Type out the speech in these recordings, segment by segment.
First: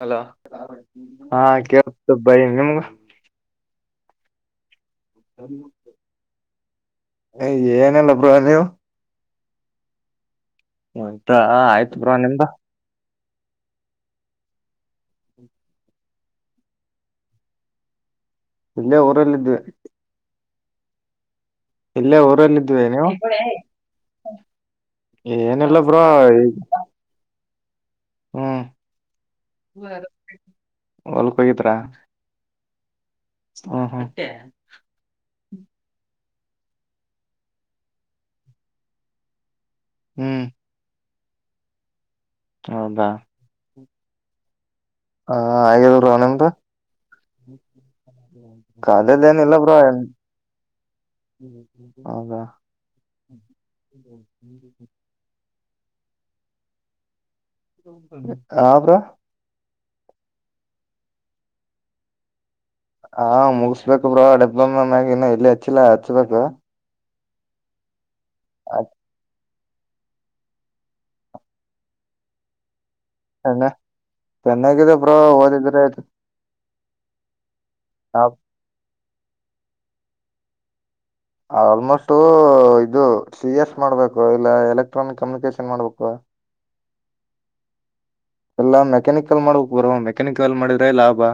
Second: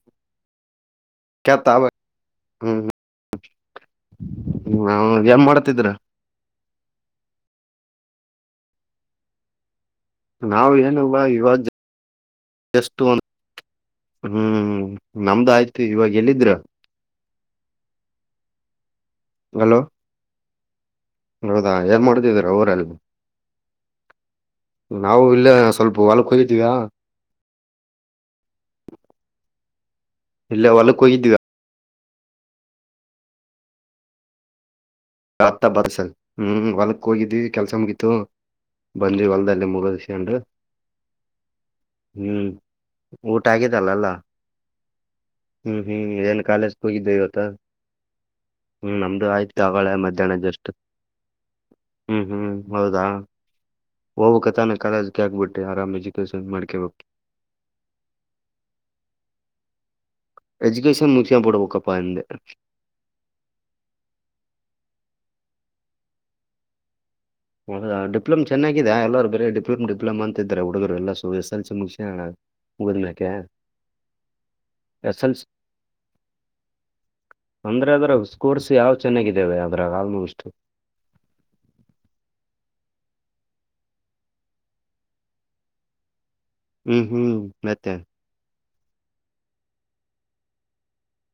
Hello ಹಾ ಕೆತ್ತಾವ ಕತ್ತು ಭೈ ನಿಮಗ ಹ್ಮ ನ್ ಮಾಡತಿದ್ರ ಏನಲ್ಲ ಬ್ರಹ ನೀವು ನಾವವು ಏನವ ಊಟ ಇವಾಗ ಆಯ್ತು ಬ್ರೋ ನಿಮ್ದು ಎಷ್ಟು ಹ್ಮ್ ನಮ್ದ ಆಯ್ತು ಇವಾಗ ಎಲ್ಲಿದ್ರ [inaudible] ಇಲೇ ಊರಲ್ಲ ಇದೆ ಹಲೋ ಹೌದಾ ಏನ್ ಮಾಡತಿದೀರ ಊರಲ್ಲಿದ್ವಿ ಅವಊರೆಲ್ ನೀವು ನಾವು ಇಲ್ಲ ಏನಿಲ್ಲ ಸ್ವಲ್ಪ ಬ್ರೋ ಹೊಲ್ಕ್ ಹೋಗಿದ್ವೆ ಹ್ಮ್ ಇಲ್ಲೇ ಹೊಲಕ್ ಹೊಲ್ಕ್ ಹೋಗಿದ್ವಿ ಹೋಗಿದ್ರಾ ಹ್ಮ್ ಹ್ಮ ಆತ ಬರ್ಸಲ್ ಹ್ಮ್ ಹೊಲಕ್ಕ ಹೋಗಿದ್ವಿ ಕೆಲ್ಸ ಮುಗಿತ್ತುು ಬಂದವಿ ಹೊಲದಲ್ಲ ಮುಗ ಸಂಡ ಹ್ಮ್ ಹ್ಮ್ ಹೌದಾ ಊಟ ಆಗಿದಲ್ಲಲ್ಲ ಹ ಹ್ಮ್ ಹಾಗದ ಬ್ರೋ ಹ್ಮ್ ಎನ ನಿಮ್ದು ಕಾಲೇಜ್ ಹೋಗಿದ್ದೆ ಇವತ್ತು ಹ್ಮ್ ಕಾಲೇಜ್ ನಮ್ದು ಏನಿಲ್ಲ ಆಯ್ತು ಬ್ರೋ ಆಳ ಮಧ್ಯಾಹ್ನದಷ್ಟು ಹೌದಾ ಬಟ್ಟೆ ಆರಾಮ ಎಜುಕೇಶನ್ ಮಾಡ್ಕೇ ಬೇಕು ಹ ಬ್ರೋ ಎಜುಕೇಷನ್ ಮುಗಿಸಿಕೊಂಡು ಬಿಡಬೇಕಪ ಅಂದೆ ಹಾ ಮುಗಸ್ಬೇಕ ಬ್ರೋ ಡಬ್ಬೊಮ್ಮ ಮ್ಯಗನ್ನು ಎಲ್ಲಿ ಹಚ್ಚಿಲ್ಲ ಹಚ್ಬೇಕ ಹೌದಾ ಡಿಪ್ಲೋಮ್ ಚೆನ್ನಾಗಾಗಿದೆ ಎಲ್ಲರು ಬೇರೆ ಡಿಪ್ಲೋಮೋ ಡಿಪ್ಲೋಮ ಅಂತ ಇದಾರೆ ಹುಡುಗರು ಎಲ್ಲ ಎಸ್ ಎಲ್ ಸಿ ಮುಗ ಹ ಚೆನ್ನಾಗಾಗಿದೆ ಬ್ರೋ ಎಸ್ ಎಲ್ ಸಿ ಓದಿದ್ರೆ ಆಯ್ತು ಅಂದ್ರೆ ಅದ್ರ ಹಾ ಸ್ಕೋರ್ಸ್ ಯಾವ್ ಚೆನ್ನಾಗಿದ್ದೇಾವ ಅದ್ರಾಗ ಆಲ್ಮೋಸ್ಟ್ ಆಲ್ಮೋಸ್ಟು ಇದು ಸಿ ಎಸ್ ಮಾಡ್ಬೇಕು ಇಲ್ಲ ಎಲೆಕ್ಟ್ರಾನಿಕ್ ಕಮ್ಯುನಿಕೇಶನ್ ಮಾಡ್ಬೇಕು ಹ್ಮ್ ಹ್ಮ್ ಮತ್ತೆ ಎಲ್ಲಾ ಮೆಕ್ಯಾನಿಕಲ್ ಮಾಡಬೇಕಕ್ ಬರುವ ಮೆಕ್ಯಾನಿಕಲ್ ಮಾಡಿದ್ರೆ ಲಾಭ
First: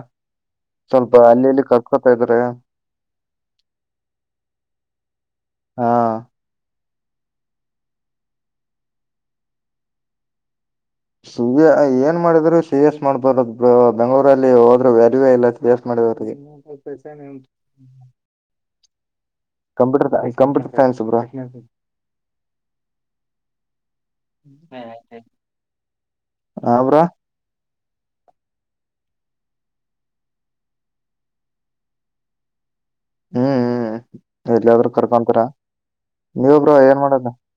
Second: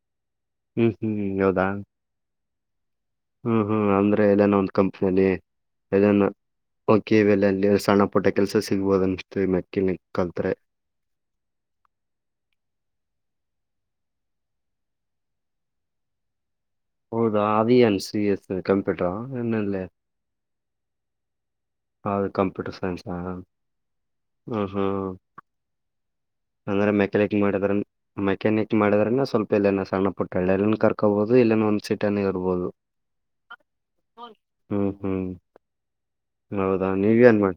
ಹ್ಮ್ ಹ್ಮ್ ಸ್ವಲ್ಪ ಅಲ್ಲಿ ಇಲ್ಲಿ ಹೌದಾ ಕರ್ಕೊತ ಇದ್ರೆ ಹ್ಮ್ ಹ್ಮ್ ಅಂದ್ರೆ ಇದದನ ಒಂದು ಕಂಪ್ನಲಿ ಹಾ ದನ ಓಕೆ ಇವೆಲ್ಲ ಅಲ್ಲಿ ಸಣ್ಣ ಪುಟ್ಟ ಕೆಲ್ಸ ಸಿಗ್ಬೋದ ಅನ್ಸವಿ ಮೆಕ್ಯನಿಕ್ ಕಲ್ತ್ ಸಿ ಏನ್ ಮಾಡಿದ್ರು ಸಿ ಎಸ್ ಮಾಡ್ಬಾರ ಬೆಂಗ್ರಲ್ಲಿ ಹೋದ್ರರು ವ್ಯರಿವೇ ಇಲ್ಲ ಸಿ ಎಸ್ ಮಾಡ [unintelligible] ಹೌದಾ ಅಅನ್ಸ ಎಸ್ ಕಂಪ್ಯೂಟರ್ ಏನಲ್ಲಿ ಕಂಪ್ಯೂಟರ್ ಕಂಪ್ಯೂಟರ್ ಸೈನ್ಸ್ ಬ್ರಾ ಹೌದು ಕಂಪ್ಯೂಟರ್ ಸೈನ್ಸ್ ಹ್ಮ ಹ್ಮ್ ಹಾ ಅಂದ್ರ ಬ್ರೋ ಮೆಕ್ಯಾನಿಕ್ ಮಾಡದ್ರ ಮೆಕ್ಯಾನಿಕ್ ಮಾಡಿದ್ರನ ಸ್ವಲ್ಪ ಎಲ್ಲನ ಸಣ್ಣ ಪುಟ್ಟಳ್ಳ ಎಲ್ಲನ್ ಕರ್ಕೊಬಹುದು ಇಲ್ಲಂದ ಒಂದ್ ಸೀಟನ ಇರ್ಬೋದು ಹ್ಮ್ ಹ್ಮ್ ಎಲ್ಲಯಾದ್ರೂ ಹ್ಮ್ ಹ್ಮ್ ಕರ್ಕೊಂತರ ಹೌದಾ ನೀವ ಏನ್ ಮಾಡ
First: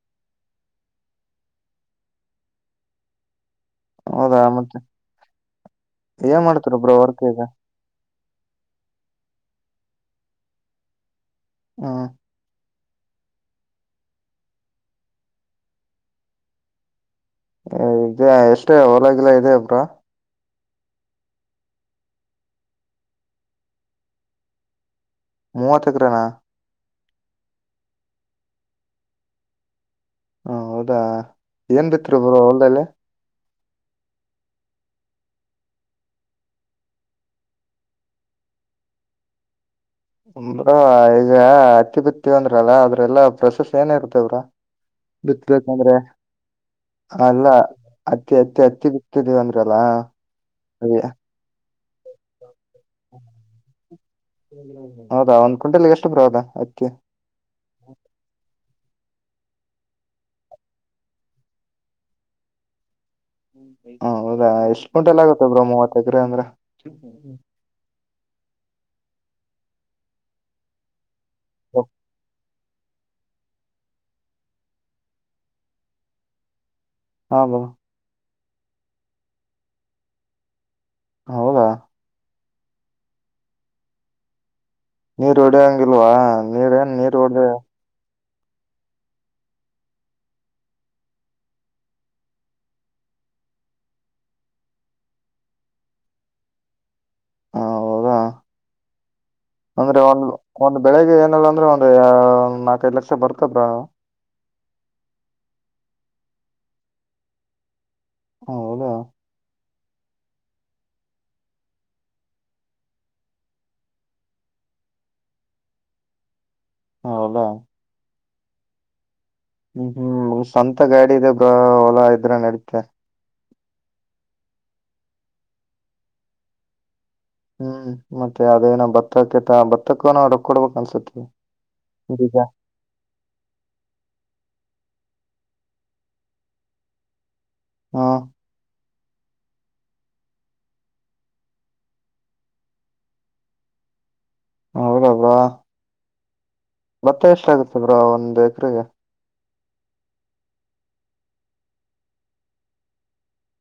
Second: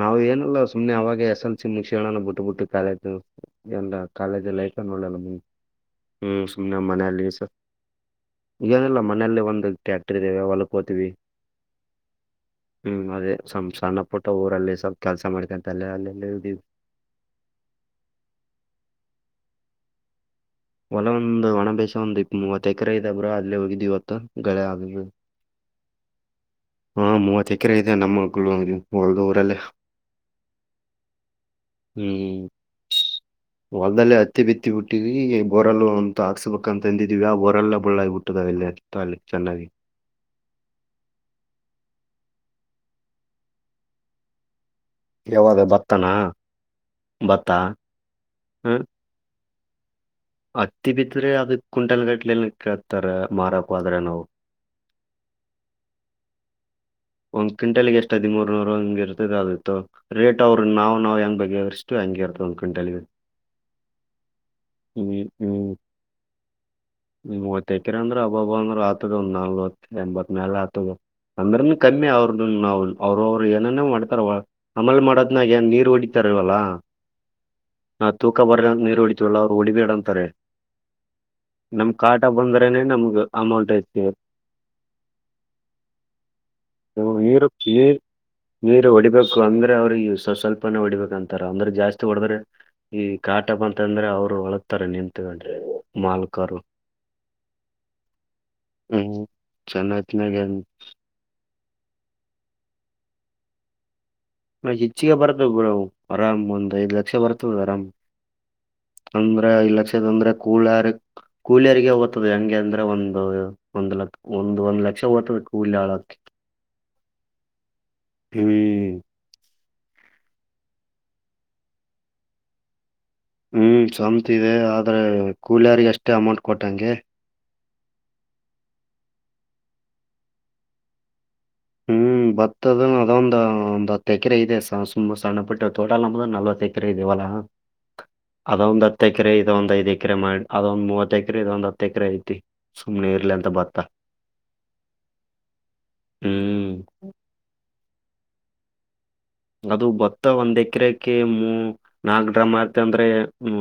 ನಾವ್ ಏನು ಸುಮ್ನೆ ಅವಾಗ ಎಸ್ ಎಲ್ ಸಿ ಮುಕ್ಷ ಬಿಟ್ಟು ಬಿಟ್ಟು ಕಾಲೇಜು ಏಲ್ಲ ಹೌದಾ ಕಾಲೇಜ್ ಲೈಫ ಮತ್ತೆ ನೋಡಲ್ಲ ಮು ಹ್ಮ ಏನ್ ಮಾಡ್ತಾರ ಸುಮ್ಮ್ನೆಮ್ಮ ಬ್ರೋ ವರ್ಕ್ ಮನೆಯಲ್ಲಿ ಈಗ ಸರ್ ಈನಿಲ್ಲ ಮನೆಯಲ್ಲಿ ಒಂದು ಟ್ಯಾಕ್ಟರ್ ಇದ್ದೇವೆ ಹೊಲ್ಕತೀವಿ ಹಾ ಹ್ಮ್ ಅದೇ ಸಣ್ಣ ಪುಟ್ಟ ಊರಲ್ಲಿ ಸ್ವಲ್ಪ ಕೆಲ್ಸ ಮಾಡ್ಕೊಂತಲ್ಲ ಅಲ್ಲೆಲ್ಲ ಇ್ದವಿ ಎಷ್ಟೇ ಹೊಲಾಗಿಲ್ಲ ಇದೆ ಒಬ್ರ ಹೊಲ ಒಂದು ಒಣ ಬೇಸ ಒಂದ್ ಇಪ್ಪ ಮೂವತ್ ಎಕರೆ ಇದ ಬ್ರ ಅಲ್ಲೇ ಹೋಗಿದು ಇವತ್ತು ಗಳೆ ಆ ಮೂವ ತಕರಣ ಹಾ ಮೂವತ್ ಎಕರೆ ಇದೆ ನಮ್ಮ ಮಳ ಒಳ್ದ ಊರಲ್ಲೇ ಹ ಹೌದಾ ಏನ್ ಬಿತ್ರು ಗುರುಹೊಲ್ದಲ್ಲ ಹೊಲ್ದಲ್ಲ ಹತ್ತಿ ಬಿತ್ತಿ ಬಿಟ್ಟಿವಿ ಬೋರಲ್ಲ ಒಂತ ಹಾಕ್ಸ್ಬೇಕಂತ ಅಂದಿದೀವಿ ಯಾವ ಬೋರೆಲ್ಲ ಬಳ್ಳ ಬಿುಟ್ಟದಾವಲ್ಲ ಅಲ್ಲಿ ಚನ್ನಾಗಿ ಈಗ ಅತಿಪತ್ತಿ ಅಂದ್ರಲ್ಲ ಅದ್ರೆಲ್ಲಾ ಪ್ರಶಸ್ತಿ ಏನ ಇರ್ತೇವ್ರಾ ಯಾವಾಗ ಬಿತ್ಬೇಕಂದ್ರೆ ಭತ್ತನಾ ಅಲ್ಲ ಭತ್ತ ಅತ್ತಿ ಅತ್ತಿ ಹ್ಮ್ ಅತ್ತಿ ಬಿತ್ತದೆ ಅಂದ ಲ್ಲಾ ಹತ್ತಿ ಬಿದ್ರೆ ಅದ ಕುಂಟಲ್ ಗಟ್ಲೆ ಕಳ್ತಾರ ಮಾರಕ್ ಆದ್ರೆ ನಾವು ಹೌದಾ ಒಂದ್ ಕುಂಲ್ಗೆ ಎಷ್ಟು ಬರೋದಾ ಅಕ್ಕಿ ಒಂದ್ಂಟಲ್ ಎಷ್ಟ ಹದಿರ್ ನೂರು ಹಂಗಿರುತ್ತೆ ಅತ್ತು ರೇಟ್ ಅವರು ನಾ ನವು ಹೆಂಗ ಬಗ್ಗೆ ಇಷ್ಟು ಹಂಗೆ ಇರ್ತ ಒಂದು ಕ್ವಿಂಟಲ್ ಹೌದಾ ಎಷ್ಟು ಗುಂಟೆಲ್ ಆಗುತ್ತ ಬ್ರ ಹ್ಮ್ ಮೂವತ್ತ ಎಕ್ರ ಅಂದ್ರ ಅಬ್ಬಂದರು ಆತದ ಒಂದು ನಾಲ್ವತ್ತು ಎಂಬತ್ ಮೇಲೆ ಆತ ಕಮ್ಮಿ ಅವ್ರದದು ನಾವ ಅವ್ರವ್ರು ಏನನ ಮಾಡ್ತಾರ ಹಮಲ್ ಮಾಡೋದ್ನಾಗ ಏನ್ ನೀರು ಹೊಡಿತಾರಲ್ವಲ್ಲ ಹಾ ಬಾ ತೂಕ ಬರ ನೀರು ಉಳಿತವಲ್ಲ ಅವರು ಉಳಬಡಂತಾರೆ ಹೌದಾ ನಮ ಕಾಟ ಬಂದ್ರ ಅನೇ ನಮಗೆ ಅಮೌಂಟ್ ಅಯತ ನೀರ್ ಹೊಡ್ಯಂಗಿಲ್ವಾ ನೀರೇನ್ ನೀರ್ ಒಡ ನೀರ್ ಹೊಡಿಬೇಕು ಅಂದ್ರೆ ಅವ್ರ ಸ್ ಸ್ವಲ್ಪನ ಹೊಡಿಬೇಕ ಅಂತಾರ ಅಂದ್ರ ಜಾಸ್ತಿ ಹೊಡದ್ರೆ ಈ ಕಾಟಪ್ ಅಂತಂದ್ರೆ ಅವ್ರು ಹೊಳತಾರೆ ನಿತ್ಕೊಂಡ್ರೆ ಮಾಲ್ಕರು ಹ ಹೌದಾ ಹ್ಮ್ ಅಂದ್ರೆ ಒಂದ್ ಚನ್ನತಿನಗರ ಒಂದ್ ಬೆಳಿಗ್ಗೆ ಅಂದ್ರೆ ಒಂದು ಒ ನಾಲ್ಕದು ಲಕ್ಷ ಬರ್ತಬ್ರಾ ಹ ಹೆಚ್ಚಿಗೆ ಬರತ್ವ ಬಿವು ಆರಾಮ್ ಒಂದ್ ಐದ ಲಕ್ಷ ಬರತ್ವ ಬಿ ಆರಾಮ್ ಹೌದಾ ತೊಂದ್ರೆ ಇಲ್ಲ ಕೂಲರ್ ಕೂಲಿಯರಿಗೆ ಹೋಗದೆ ಹೆಂಗೆ ಅಂದ್ರೆ ಒಂದು ಒಂದ್ ಲ ಒಂದ ಒಂದ್ ಲಕ್ಷ ಅಕ್ಷ ಊತ ವೆಕ್ಕೂಲ್ಲ ಆಳೆ ಹೌಲಾ ಹ್ಮ್ ಹ್ಮ್ ಹ್ಮ್ ಸ್ವಂತ ಗಾಡಿದೆ ಬ ಹೊಲಾ ಇದ್ರ ನಡತ ಹ್ಮ್ ಸಂತ ಇದೆ ಆದ್ರೆ ಕೂಲಿಯಾರಿಗೆ ಅಷ್ಟೇ ಅಮೌಂಟ್ ಕೊಟ್ಟಂಗೆ ಹ್ಮ್ ಮತ್ತೆ ಅದೇನ ಭತ್ತಕತ ಭತ್ತಕ್ಕನ ರಕ್ ಕೊಡ್ಬೇಕಕ್ ಅನ್ಸತ್ತ ಹ್ಮ್ ಬತ್ತದ ಅದೊಂದು ಒಂದ್ ಹತ್ತೆಕ್ರೆ ಇದೆ [unintelligible] ತುಂಬಾ ಸಣ್ಣ ಪುಟ್ಟ ತೋಟಲ್ ನಮದು ನಲ್ವತ್ತ ಎಕರೆ ಇದೆ ಹೊಲ ಹಾ ಅದ ಒಂದ ಹತ್ ತ್ತ ಎಕರೆ ಇದ ಒಂದ್ ಐದ ಎಕರೆ ಮಾಡಿ ಅದೊಂದ ಮೂವತ್ತ ಎಕರೆ ಇದೊಂದ್ ಹತ್ತ ಎಕರೆ ಐತಿ ಸುಮ್ನೆ ಇರ್ಲಿ ಅಂತ ಬತ್ತಾ. ಹೌದಾ ಬ್ರೋ ಹ್ಮ್ ಬತ್ತ ಎಷ್ಟ ಆಗುತ್ತ ಬ್ರೋ ಒಂದ್ ಎಕ್ರೆಗೆ. ಅದು ಬತ್ತ ಒಂದ್ ಎಕರೆಕ್ಕೆ ಮೂ ನಾಕ್ ಡ್ರಮ ಆತ ಅಂದ್ರೆ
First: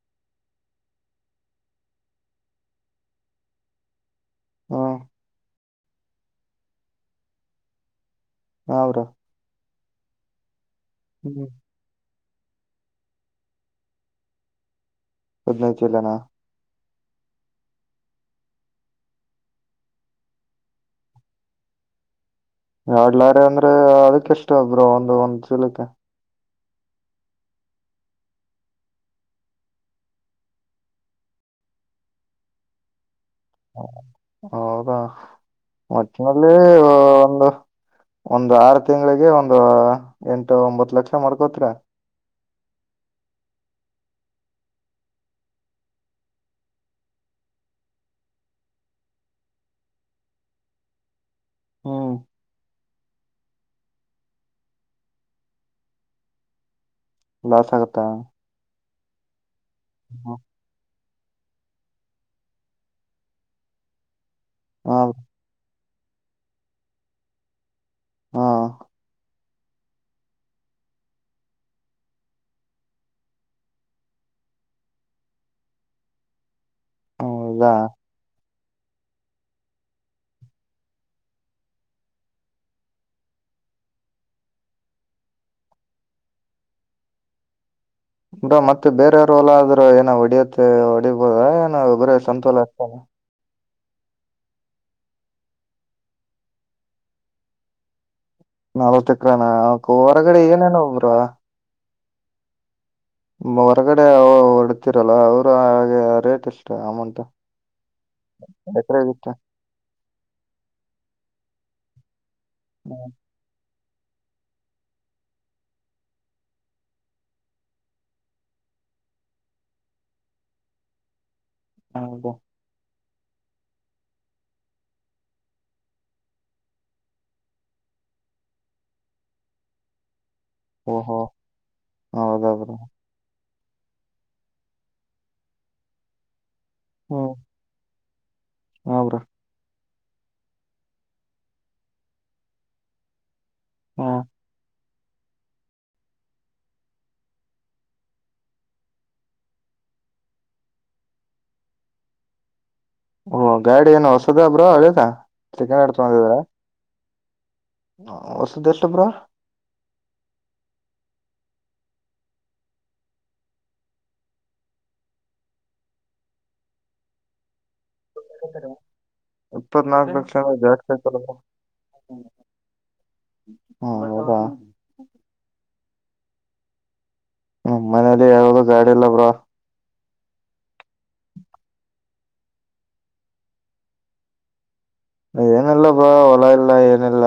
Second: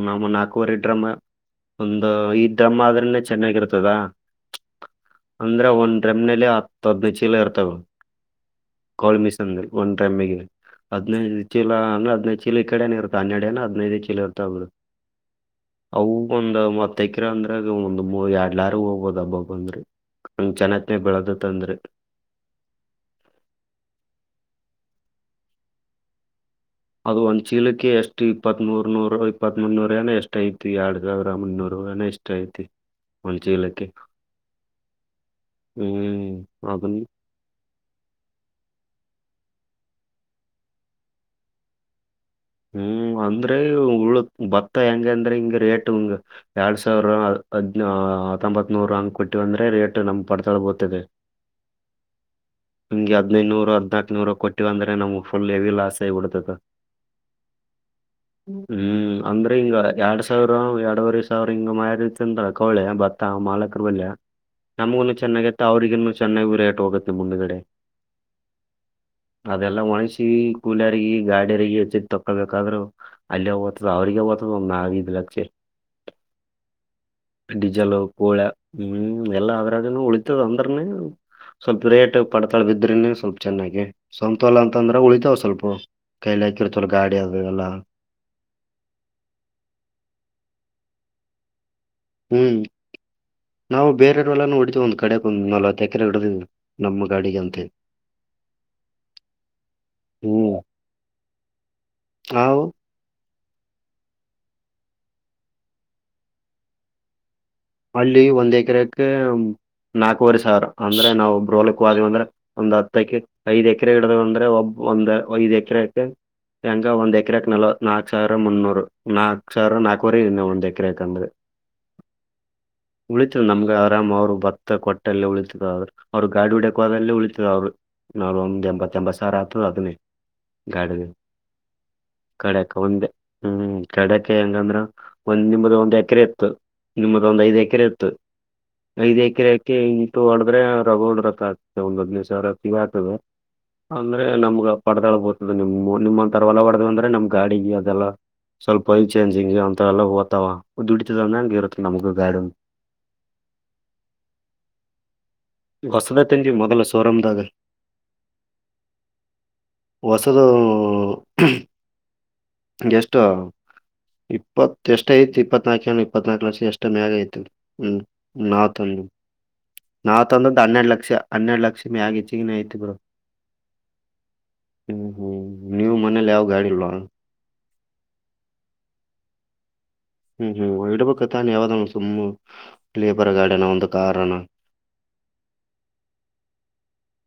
ನಮ್ಮ ನಾಕುವರೆ. ಡ್ರಮ್ಮ ಒಂದು ಈ ಡ್ರಮ್ಮ ಆದ್ರನೆ ಚೆನ್ನಾಗಿರ್ತದಾ. ಹಾ ಅಂದ್ರೆ ಒಂದ್ ಡ್ರಮ್ನಲಿ ಹತ್ತ ಹದ್ನ ಚೀಲ ಇರ್ತವ. ಹಾ ಬ್ರೋ ಕ್ವಾಲ್ಮಿ ಸಂದಲ್ ಒನ್ ಟೈಮಿಗಿದೆ. ಹದಿನೈದು ಹ್ಮ್ ಚೀಲ ಅಂದ್ರೆ ಹದಿನೈದ ಚೀಲ ಈಕಡೆೇನೆ ಇರುತ್ತ ಹನ್ನೆಡೇನ ಹದಿನೈದೆ ಚೀಲ ಇರ್ತವ ಬ್ರೋ ಹದ್ನೈದು ಚೀಲನಾ ಅವುಕೊಂದ ಮತ್ತ. ಹತ್ತೇಕ್ರೆ ಅಂದ್ರಾಗ ಒಂದ್ ಮೂ ಯಾಡ್ಲಾರಿ ಹೋಗಬೋದ ಅಬ್ಬಬ್ಬಾ ಅಂದ್ರೆ. ಹಂಗ್ ಚೆನ್ನತ್ನೇ ಬೆಳದತ್ಂದ್ರೆ. ಎಡ್ಲಾರಿ ಅಂದ್ರೆ ಅದಕ ಎಸ್ಟ್ ಬ್ರೋ ಒಂದು ಒಂದ್ ಚೀಲಕ್ಕೆ. ಅದು ಒಂದ್ ಚೀಲಕ್ಕೆ ಎಷ್ಟು ಇಪ್ಪತ್ತಮೂರ್ ನೂರು ಇಪ್ಪತ್ ಮುನ್ನೂರ ಏನ ಎಷ್ಟ ಐತಿ ಎರಡ್ ಸಾವಿರ ಮುನ್ನೂರು. ಹೋಗನ ಇಷ್ಟ ಐತಿ. ಒಂದು ಚೀಲಕ್ಕೆ ಹೌದಾ ಹ್ಮ್ ಒಟ್ನಲ್ಲಿ ಅದನ್ನ ಒಂದು. ಒಂದ್ ಆರು ತಿಂಗಳಿಗೆ ಒಂದು ಎಂಟು ಒಂಬತ್ತ ಲಕ್ಷ ಮಾಡ್ಕೋತಿರ. ಹ್ಮ್ ಅಂದ್ರೆ ಉಳ ಭತ್ತ ಹೆಂಗ ಅಂದ್ರೆ ಹಿಂಗ ರೇಟ್ ಹಂಗ ಎರಡ್ ಸಾವಿರ ಹದ್ನ ಹತ್ತೊಂಬತ್ ನೂರು ಹಂಕ ಕೊಟ್ಟಿವ ಅಂದ್ರೆ ರೇಟ್ ನಮ್ಗ್ ಪಡ್ತಾಳ ಬೀಳ್ತಿದೆ. ಹ್ಮ ನಿಮ್ಗೆ ಹದ್ನೈನೂರು ಹದ್ನಾಕ ನೂರ ಕೊಟ್ಟಿವ ಅಂದ್ರೆ ನಮ್ಗೆ ಫುಲ್ ಹೆವಿ ಲಾಸ್ ಆಗಿಬಿಡ್ತೈತ. ಲಾಸ ಆಗುತ್ತ. ಹ್ಮ್ ಅಂದ್ರೆ ಹಿಂಗ ಯಾಡ್ ಸಾವಿರ ಯಾಡುವರೆ ಸಾ ಅವ್ರಿಂಗ ಮ [unintelligible] ಕವಳೆ ಭತ್ತ ಮಾಲಕರ ಬಲ್ಲೇ ನಮಗನೂ ಚೆನ್ನಾಗಿತ್ತ ಅವ್ರ ನಿಮ್ಮು ಚೆನ್ನಾಗೂ ರೇಟ್ ಹೋಗುತ್ತೆ ಮುಂದಗಡೆ. ಹಾ ಅದೆಲ್ಲ ಒಣಸಿ ಕೂಲ್ಯಾರಿಗಿ ಗಾಡಿಯರಿಗಿ ಹಚ್ಚಿ ತಕ್ಕೋಬೇಕಾದ್ರು ಅಲ್ಲೇ ಹೋತದ ಅವ್ರಿಗೆ ಹೊತದ ಒಂದ್ ನಾ ಐದ ಲಕ್ಷೆ. ಹೌದಾ ಡೀಜೆಲು ಕೋಳೆ ಹ್ಮ್ ಎಲ್ಲಾ ಅದ್ರಾಗನು ಉಳಿತದ ಅಂದ್ರನೆೇ. ಸ್ವಲ್ಪ ರೇಟ್ ಪಡ್ತಾಳ ಬಿದ್ರನ ಸ್ವಲ್ಪ ಚೆನ್ನಾಗಿ ಸಂತೋಲ ಅಂತ ಅಂದ್ರ ಉಳಿತಾವ್ ಸ್ವಲ್ಪ ಕೈಲಿ ಹಾಕಿರತ ಛಲೋ ಗಾಡಿ ಅದು ಎಲ್ಲಾ. ಬ್ರೋ ಮತ್ತೆ ಬೇರೆಯವರ ಹೊಲ ಆದ್ರೂ ಏನ ಹೊಡಿಯತ್ತೆ ಹೊಡಿಬೋದ ನಾವು ಬರೆ ಹ್ಮ್ ಸಂತೊಲ ನಾವು ಬೇರೆಯವ್ರ ಹೊಲನು ಹೊಡಿತೀವಿ ಒಂದ್ ಕಡೆ ಒಂದ್ ನಲವತ್ತ ಎಕರೆ ಹೊಡದೀವಿ ನಮ್ಮ ಗಾಡಿಗೆ ಅಂತೆ ನಾಲ್ವತ್ತೇಕ್ರೆನಾ [unintelligible] ಹೊರಗಡೆ ಏನೇನ ಬ್ರೋ. ಆವು ಹೊರಗಡೆ ಹೊರಡ್ತಿರಲ್ಲ ಅವರು ಹಾಗೆ ರೇಟ್ ಎಷ್ಟ ಅಮೌಂಟ್. ಅಲ್ಲಿ ಒಂದ್ ಎಕರೆಕ್ ಎಕರೆಗೆ ಎಷ್ಟು ನಾಕುವರೆ ಸಾವಿರ ಅಂದ್ರೆ ನಾವು ಒಬ್ರ ಹೊಲಕ್ ಹ್ವಾದೇವ್ ಅಂದ್ರ. ಒಂದ್ ಹತ್ತಕ್ಕೆ ಐದ್ ಎಕರೆ ಹಿಡದೇವ ಅಂದ್ರೆ ಒಬ್ಬ ಒಂದ್ ಐದ್ ಎಕರೆಕ. ಹೆಂಗ ಒಂದ್ ಎಕರೆಕ್ ನಲ್ವ ನಾಕ ಸಾವಿರ ಮುನ್ನೂರು ನಾಕ್ ಸಾವಿರ ನಾಕುವರೆ ಇ [unintelligible] ಒಂದ್ ಎಕರೆಕ್ ಅಂದ್ರೆ ಹದ [unintelligible] ಉಳಿತಿದ ನಮ್ಗ ಆರಾಮ್ ಅವ್ರು ಭತ್ತ ಕೊಟ್ಟಲ್ಲಿ ಉಳಿತದ ಆದ್ರ ಅವ್ರು ಗಾಡಿ ಹೋಡ್ಯಕ ಹೋದಲ್ಲಿ ಉಳಿತದ ಅವ್ರು. ಮ್ಯಾಲ್ ಒಂದ್ ಎಂಬತ್ತ ಎಂಬತ್ತ ಸಾವಿರ ಆತದ ಅದನೇ. ಗಾಡಿದು ಓಹೋ ಹೌದಾ ಕಡ್ಯಕ ಬ್ರೋ ಒಂದೆ. ಹ್ಮ್ ಕಡೇಕ್ಕೆ ಹೆಂಗಂದ್ರ ಒಂದ್ ನಿಮ್ದ ಒಂದ್ ಎಕರೆ ಇತ್ತು ನಿಮ್ಮದ ಹ್ಮ್ ಒಂದ್ ಐದ ಎಕರೆ ಇತ್ತು. ಹಾ ಐದ ಬ್ರೋ ಎಕರೆಕೇ ಇ ಹೊಡದ್ರೆ ರಗೋಡ್ ರೊಕ್ಕಾ ಆತವ ಒಂದ್ ಹದನೈದ ಸಾವಿರ ಆಗ್ತದ ಹ್ಮ್ ಅಂದ್ರೆ ನಮ್ಗ. ಪಡ್ತಾಳ ಬೀಳ್ತದ ನಿಮ ನಿಮ್ಮಂಥವರ ಹೊಲ ಹೊಡದೇವ್ ಅಂದ್ರೆ ನಿಮ್ ಗಾಡಿಗೆ ಅದೆಲ್ಲ. ಸ್ವಲ್ಪ ಆಯಿಲ ಚೇಂಜಿಂಗ್ ಅಂತ ಎಲ್ಲಾ ಓತವ. ದುಡಿತದಂದಂಗ ಇರುತ್ತೆ ನಮಗ ಗಾಡ ಓ ಗಾಡಿ ಏನು ಹೊಸದಬ್ರೋ, ಅಳಿದಾ ಸೆಕೆಂಡ್ ಹ್ಯಾಂಡ್ ತೋಗಂಡಿದಿರಾ. ಸೋರುಮದಾಗ ಬ್ರೋ ಹೊಸದು. ಹ [unintelligible] ಎಷ್ಟು, ಇಪ್ಪತ್ ಎಷ್ಟ್ ಐತಿ ಇಪ್ಪತ್ನಾಕು ಏನ ಇಪ್ಪತೆಂಟಕ ಲಕ್ಷ. ಎಷ್ಟ ಮ್ಯಾಗ ಆಯ್ತು. ಹ್ಮ್, ನಾ ತಂದ ಇಪ್ಪತ್ನಾಲ್ಕು ನಾವ್ ಲಕ್ಷ ಅಂದ್ರೆ ತಂದದ್ದು ಹನ್ನೆರಡು ಜಾಸ್ತಿ ಲಕ್ಷ. ಆಯ್ತಲ್ಲ ಹನ್ನೆರಡು ಲಕ್ಷ ಮ್ಯಾಗೆ ಹೆಚ್ಚಿಗಿನಯತಿ ಬಿಡು. ಹಾ ಹೌದಾ [inaudible] ಹ್ಮ್ ನೀವು ಮನೇಲಿ ಯಾವ ಗಾಡಿಲ್ಲ್ವ, ಹ್ಮ, ಮನೇಲಿ ಯಾವುದು ಗಾಡಿಲ್ಲಬ್ರೋ, ಹ್ಮ್, ಹ್ಮ್ ಇಡ್ಬೇಕ ತಾನೇ ಯಾವ್ದಾನ ಸುಮ್ಮ್ ಲೇಬರ್ ಗಾಡನ ಒಂದು ಕಾರನ. ಏನಿಲ್ಲ ಬ್ರೋ ಹೊಲ ಇಲ್ಲ ಏನಿಲ್ಲ.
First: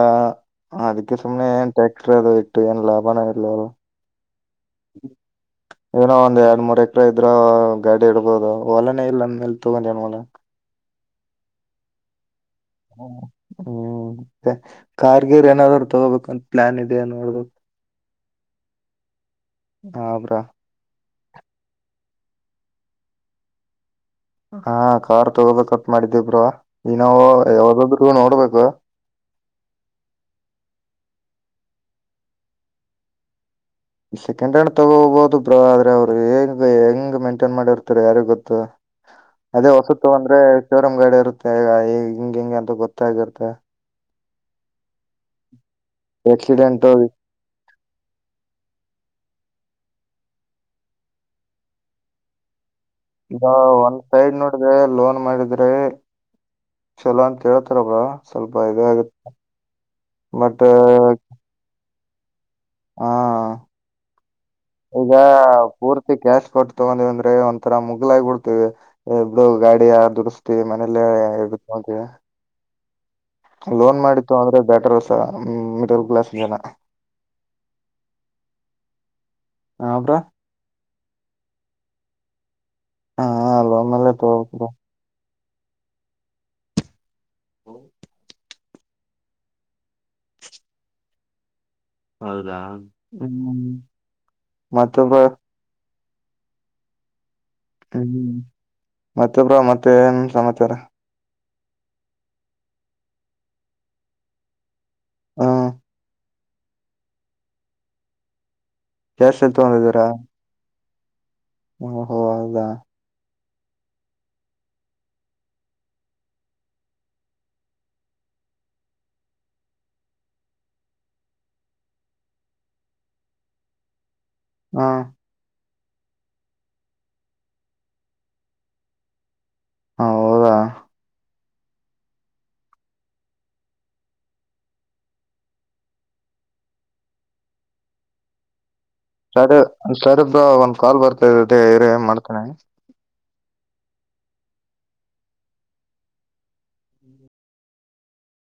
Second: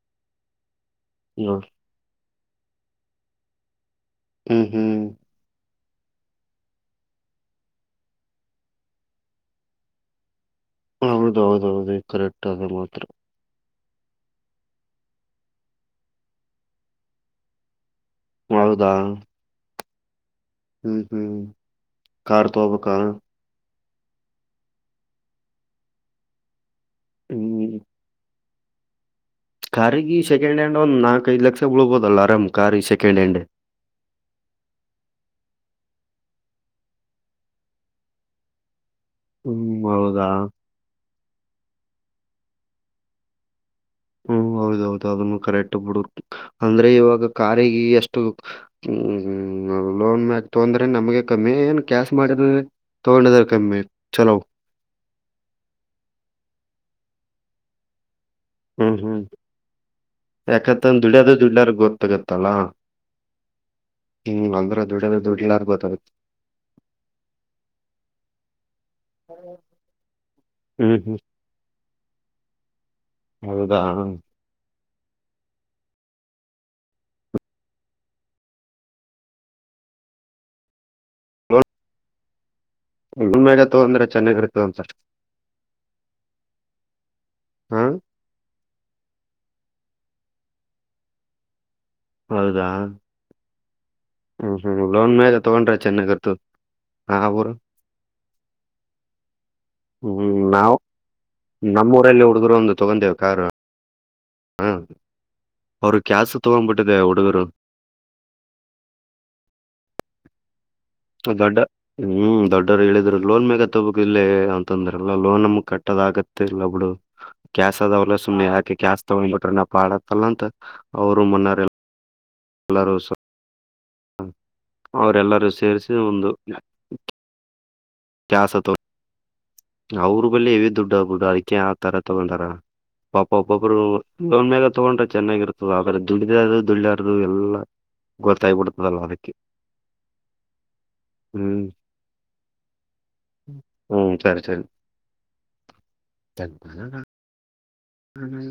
ಅದಕ್ಕೆ ಸುಮ್ನೆ ಇವ್- ಏನ್ ಟ್ಯಾಕ್ಟರ್ ಅದು ಇ ಏನ್ ಲಾಭಾನೇ ಇಲ್ಲ. ಹ್ಮ್ ಹ್ಮ್ [inaudible] ಏನೋ ಒಂದ್ ಎರಡ ಮೂರ ಎಕ್ರೆ ಇದ್ರ ಗಾಡಿ ಇಡ್ಬೋದು. ಒಲನೇ ಇಲ್ಲಂದ ಮೇಲೆ ತಗೊಂಡ ಎನ್ ಮಾಢನ. ಹೌದ, ಹೌದೌದು ಕರೆಕ್ಟ್ ಆದ ಮಾತ್ ಹ್ಮ್, ಮತ್ತೆ ಕಾರ್ಗಿರ್ ಏನಾದ್ರು ತಗೋಬೇಕಂತ ಪ್ಲಾನ್ ಇದೆಯ ನೋಡ್ಬೇಕು. ಹೌದಾ! ಹಾ, ಬ್ರೊ ಹ್ಮ, ಹ್ಮ ಕಾರ ತೊಗಬೇಕಾ, ಹಾ, ಕಾರ್ ತಗೋಬೇಕ ಅಂತ ಮಾಡಿದಿವಿ ಬ್ರೋ ಇನೋವಾ ಹ್ಮ್ ಯಾವ್ದಾದ್ರು ನೋಡ್ಬೇಕ. ವಾ [inaudible] ಕಾರಿಗೆ ಸೆಕೆಂಡ್ ಹ್ಯಾಂಡ್ ಒಂದು ನಾಲ್ಕಕ್ ಐದು ಲಕ್ಷ ಬಿಳ್ಬೋದಲ್ಲ. ಆರಾಮ್ ಕಾರಿಗೆ ಸೆಕೆಂಡ್ ಹ್ಯಾಂಡ್ ಸೆಕೆಂಡ್ ಹ್ಯಾಂಡ್ ತಗೋಬಹುದು ಬ್ರೊ, ಆದ್ರೆ ಅವ್ರು ಹೆಂಗ್- ಹೆಂಗ್ ಮೇಂಟೈನ್ ಮಾಡಿರುತ್ತಾರೆ ಯಾರಿ ಗೊತ್ತು. - ಅದೇ ಹ್ಮ್ ಹೊಸದು ತೋಗ ಹೌದಾ? ಅಂದ್ರೆ ಶೋ ರೂಮ್ ಗಾಡಿ ಇರುತ್ತೆ. ಗ ಈ ಹ [unintelligible] ಹಿಂಗ -ಹಿಂಗೆ ಅಂತ ಗೊತ್ತಾಗಿತ್ತೆ. ಹ್ಮ್, ಹೌದ- ಹೌದು ಅದನ್ನು ಕರೆಕ್ಟ್ ಇ ಬಿಡು. ಆಕ್ಸಿಡೆಂಟ್ ಅಂದ್ರೆ ಇವಾಗ ಕಾರಿಗೆ ಎಷ್ಟು ಹ್ಮ್, ಲೋನ್ ಮ್ಯಾಲ ತಂದ್ರೆ ನಮ್ಗೆ ಕಮ್ಮಿ ಏನ್ ಕ್ಯಾಶ್ ಮಾಡ ಈಗ ಒಂದ್ ಸೈಡ್ ನೋಡಿದ್ರೆಲೋನ್ ಮಾಡಿದ್ರೆ ಚಲೋ ಅಂತ ಹೇಳ್ತಾರೆ ಬ್ರೊ ಸ್ವಲ್ಪ ಇದೇ, ಹ್ಮ್ ಆಗುತ್ತೆ ಹ್ಮ್ [unintelligible] ಮತ್ತೆ ಯಾಕಂತಂದ ದುಡ್ಯದ ದುಡ್ಲಾರ ಗೊತ್ತಾಗತ್ತಲ್ಲ ಹಾ,, ಹ್ಮ್ ಅಂದ್ರ [unintelligible] ಈಗ ದುಡ್ಲಾರ ಗೊತ್ತಾಗತ್ತ ಪೂರ್ತಿ ಕ್ಯಾಶ್ ಕೊಟ್ಟ ತಗೊಂಡಿವಿ ಅಂದ್ರೆ ಒಂತರ ಮುಗಲಾಗಿಬಿಡ್ತವಿ. ಇಬ್ ಗಾಡಿ ಹ್ಮ್ ದುಡಸ್ತಿವಿಮನೇಲ್ಲೇ ಹ್ಮ್ ಹೌದಾ ಲೋನ್ ಮಾಡಿತ್ತೊಗಂದ್ರ ಅಂದ್ರೆ ಬೆಟರ್, ಮಿಡಲ್ ಕ್ಲಾಸ್ ಜನ ಹಾ, ಬ್ರೋ ಹ ಉಣ ಮ್ಯಾಗ ಲೋನ್ ತಗಂದ್ರೆ ಮೇಲೆ ಚೆನ್ನಾಗಿ ತಗೋಬೇಕು ಇರ್ತದ ಬ್ರೋ ಒಸರ್ [unintelligible] ಹಾ [inaudible] ಹೌದಾ, ಹ್ಮ್ ಹ್ಮ್, ಹ್ಮ್ ಮತ್ತೆ ಲೋನ್ ಬ್ರೋ ಮೇಲೆ ತಗೊಂಡ್ರೆ ಚೆನ್ನಾಗಿರುತ್ತೆ. ಹಾ, ಬ್ರೋ ಹ್ಮ್, ಮತ್ತೊಬ್ರೋ ಮತ್ತೆ ಏನ್ ಸಮಾಚಾರ. ನಮ್ಮ್ಊರಲ್ಲಿ ಹುಡುಗರು ಒಂದು ತೊಗಂಡೇವೆ ಕಾರ್ ಹಾ, ಹ್ಮ ಅವರು ಕ್ಯಾಸ ತಗೊಂಡ್ಬಿಟ್ಟಿದೆೆ ಹುಡುಗರು. ತೊಂದಿದರಾ [unintelligible] ದೊಡ್ಡ ಹ್ಮ್, ದೊಡ್ಡವರು ಹೇಳಿದ್ರ ಲೋಲ್ ಮೇಲೆ ಲ್ಲೇ ಅಂತಂದ್ರಲ್ಲ ಲೋನ್ ನಮಗ್ ಕಟ್ಟದ ಆಗತ್ತೆ ಇಲ್ಲಬಿಡು ಕ್ಯಾಸ್ ಅದವಲ್ಲ. ಸುಮ್ಮನೆ ಯಾಕೆ ಕ್ಯಾಸ್ ತಗೊಂಡ್ ಬಿಟ್ರೆ ನಾ ಪಾಡತ್ತಲ್ಲ ಅಂತ ಅವ್ರರು ಮೊನ್ನರೆ ನಲ್ಲ ರೋಸು ಹಾ ಅವರೆಲ್ಲರೂ ಸೇರಿಸಿ ಒಂದು ಕಾಸ ತ ಅವ್ರ ಬಲ್ಲಿ ಹೌದಾ ಇ ದುಡ್ಡ ುಡ್ಡ ಅಡಿಕೆ ಆ ತರ ತಗೊಂಡಾರ ಪಾಪ ಒಬ್ಬೊಬ್ರು ಇ ಒನ್ ಮ್ಯಾಗ ತೊಗೊಂಡ್ರೆ ಚೆನ್ನಾಗಿರ್ತದ ಆದ್ರೆ ದುಡಿದರು ದುಡಿಯಾರದು ಎಲ್ಲಾ ಗೊತ್ತಾಯ್ಬಡ್ೆ ಸರ್ ಬ್ರೋ ಒಂದ ಕಾಲ್ ಬರ್ತಾ ಹ್ಮ್ ಏನ್ ಮಾಡ್ತಾನ ಹ್ಮ್ ಸರಿ ಸರಿ ಹ್ಮ [unintelligible]